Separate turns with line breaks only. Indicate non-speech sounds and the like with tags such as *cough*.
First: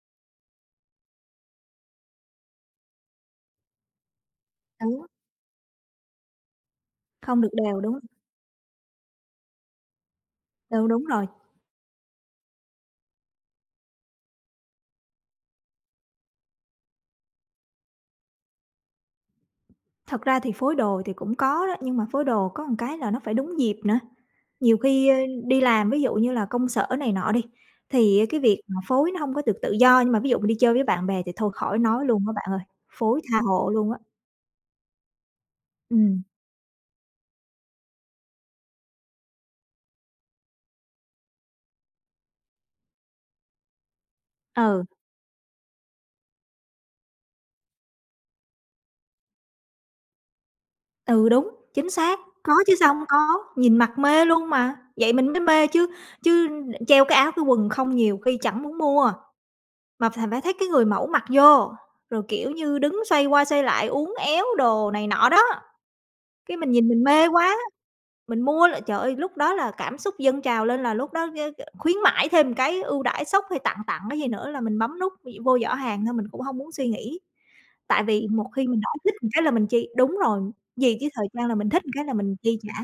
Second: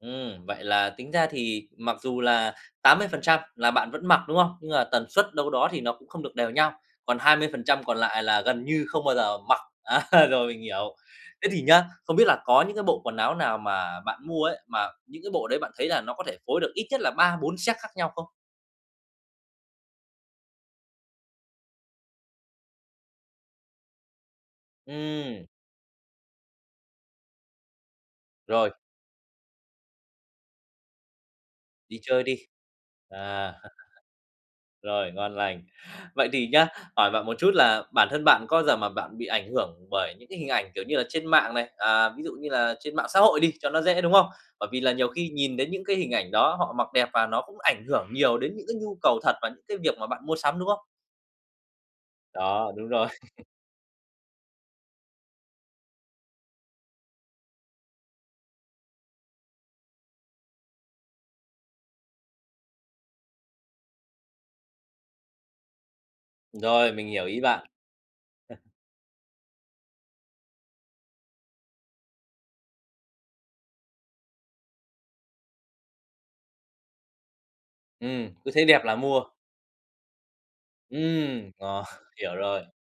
Ừm, vậy là tính ra thì mặc dù là 80% là bạn vẫn mặc, đúng không? Nhưng mà
Đúng.
tần suất đâu đó thì nó cũng không được đều nhau, còn hai
Không
mươi
được
phần
đều,
trăm
đúng
còn
hông?
lại là gần như không bao giờ mặc, á rồi mình
Ừ,
hiểu.
đúng rồi.
Thế thì nhá, không biết là có những cái bộ quần áo nào mà bạn mua ấy, mà những cái bộ đấy bạn thấy là nó có thể phối được ít nhất là 3, 4 set khác nhau không?
Thật ra thì phối đồ thì cũng có đó, nhưng mà phối đồ có một cái là nó phải đúng dịp nữa, nhiều khi, ơ,
Ừm.
đi làm ví dụ như là công sở này nọ đi, thì cái việc
Rồi.
mà phối nó hông có được tự do, nhưng mà ví dụ mà đi chơi với bạn bè thì thôi khỏi
Đi
nói
chơi
luôn á
đi,
bạn ơi, phối tha
à.
hồ luôn á.
*chuckles* Rồi, ngon lành.
Ừm.
Vậy thì nhá, hỏi bạn một chút là bản thân bạn có bao giờ mà bạn bị ảnh hưởng bởi những cái hình ảnh, kiểu như là, trên mạng này, à, ví dụ như là trên mạng xã hội đi cho nó dễ, đúng không? Bởi vì
Ừ.
là nhiều khi nhìn đến những cái hình ảnh đó, họ mặc đẹp và nó cũng ảnh hưởng nhiều đến những cái nhu cầu thật và những cái việc mà bạn mua sắm, đúng không?
Ừ, đúng, chính xác, có
Đó,
chứ
đúng
sao hông
rồi.
có,
*chuckles*
nhìn mặc mê luôn mà, vậy mình mới mê chứ chứ đ treo cái áo, cái quần không nhiều khi chẳng muốn mua, mà phải phải thấy cái người mẫu mặc vô, rồi, kiểu như, đứng xoay qua xoay lại uốn éo đồ này nọ đó. Cái mình nhìn
Rồi,
mình
mình hiểu
mê
ý
quá,
bạn.
mình mua là, trời ơi, lúc đó là cảm xúc dâng trào lên là lúc đó, ơ, ờ, khuyến mãi thêm một cái ưu đãi sốc, hay tặng tặng cái gì nữa là mình bấm nút v vô giỏ hàng thôi, mình cũng hông muốn suy nghĩ. Tại vì
Ừm,
một
cứ thấy
khi mình
đẹp
đã
là
thích
mua.
một cái là mình chi đúng rồi, vì cái thời trang
Ừm,
là mình
ờ,
thích một cái là
hiểu
mình chi
rồi.
trả.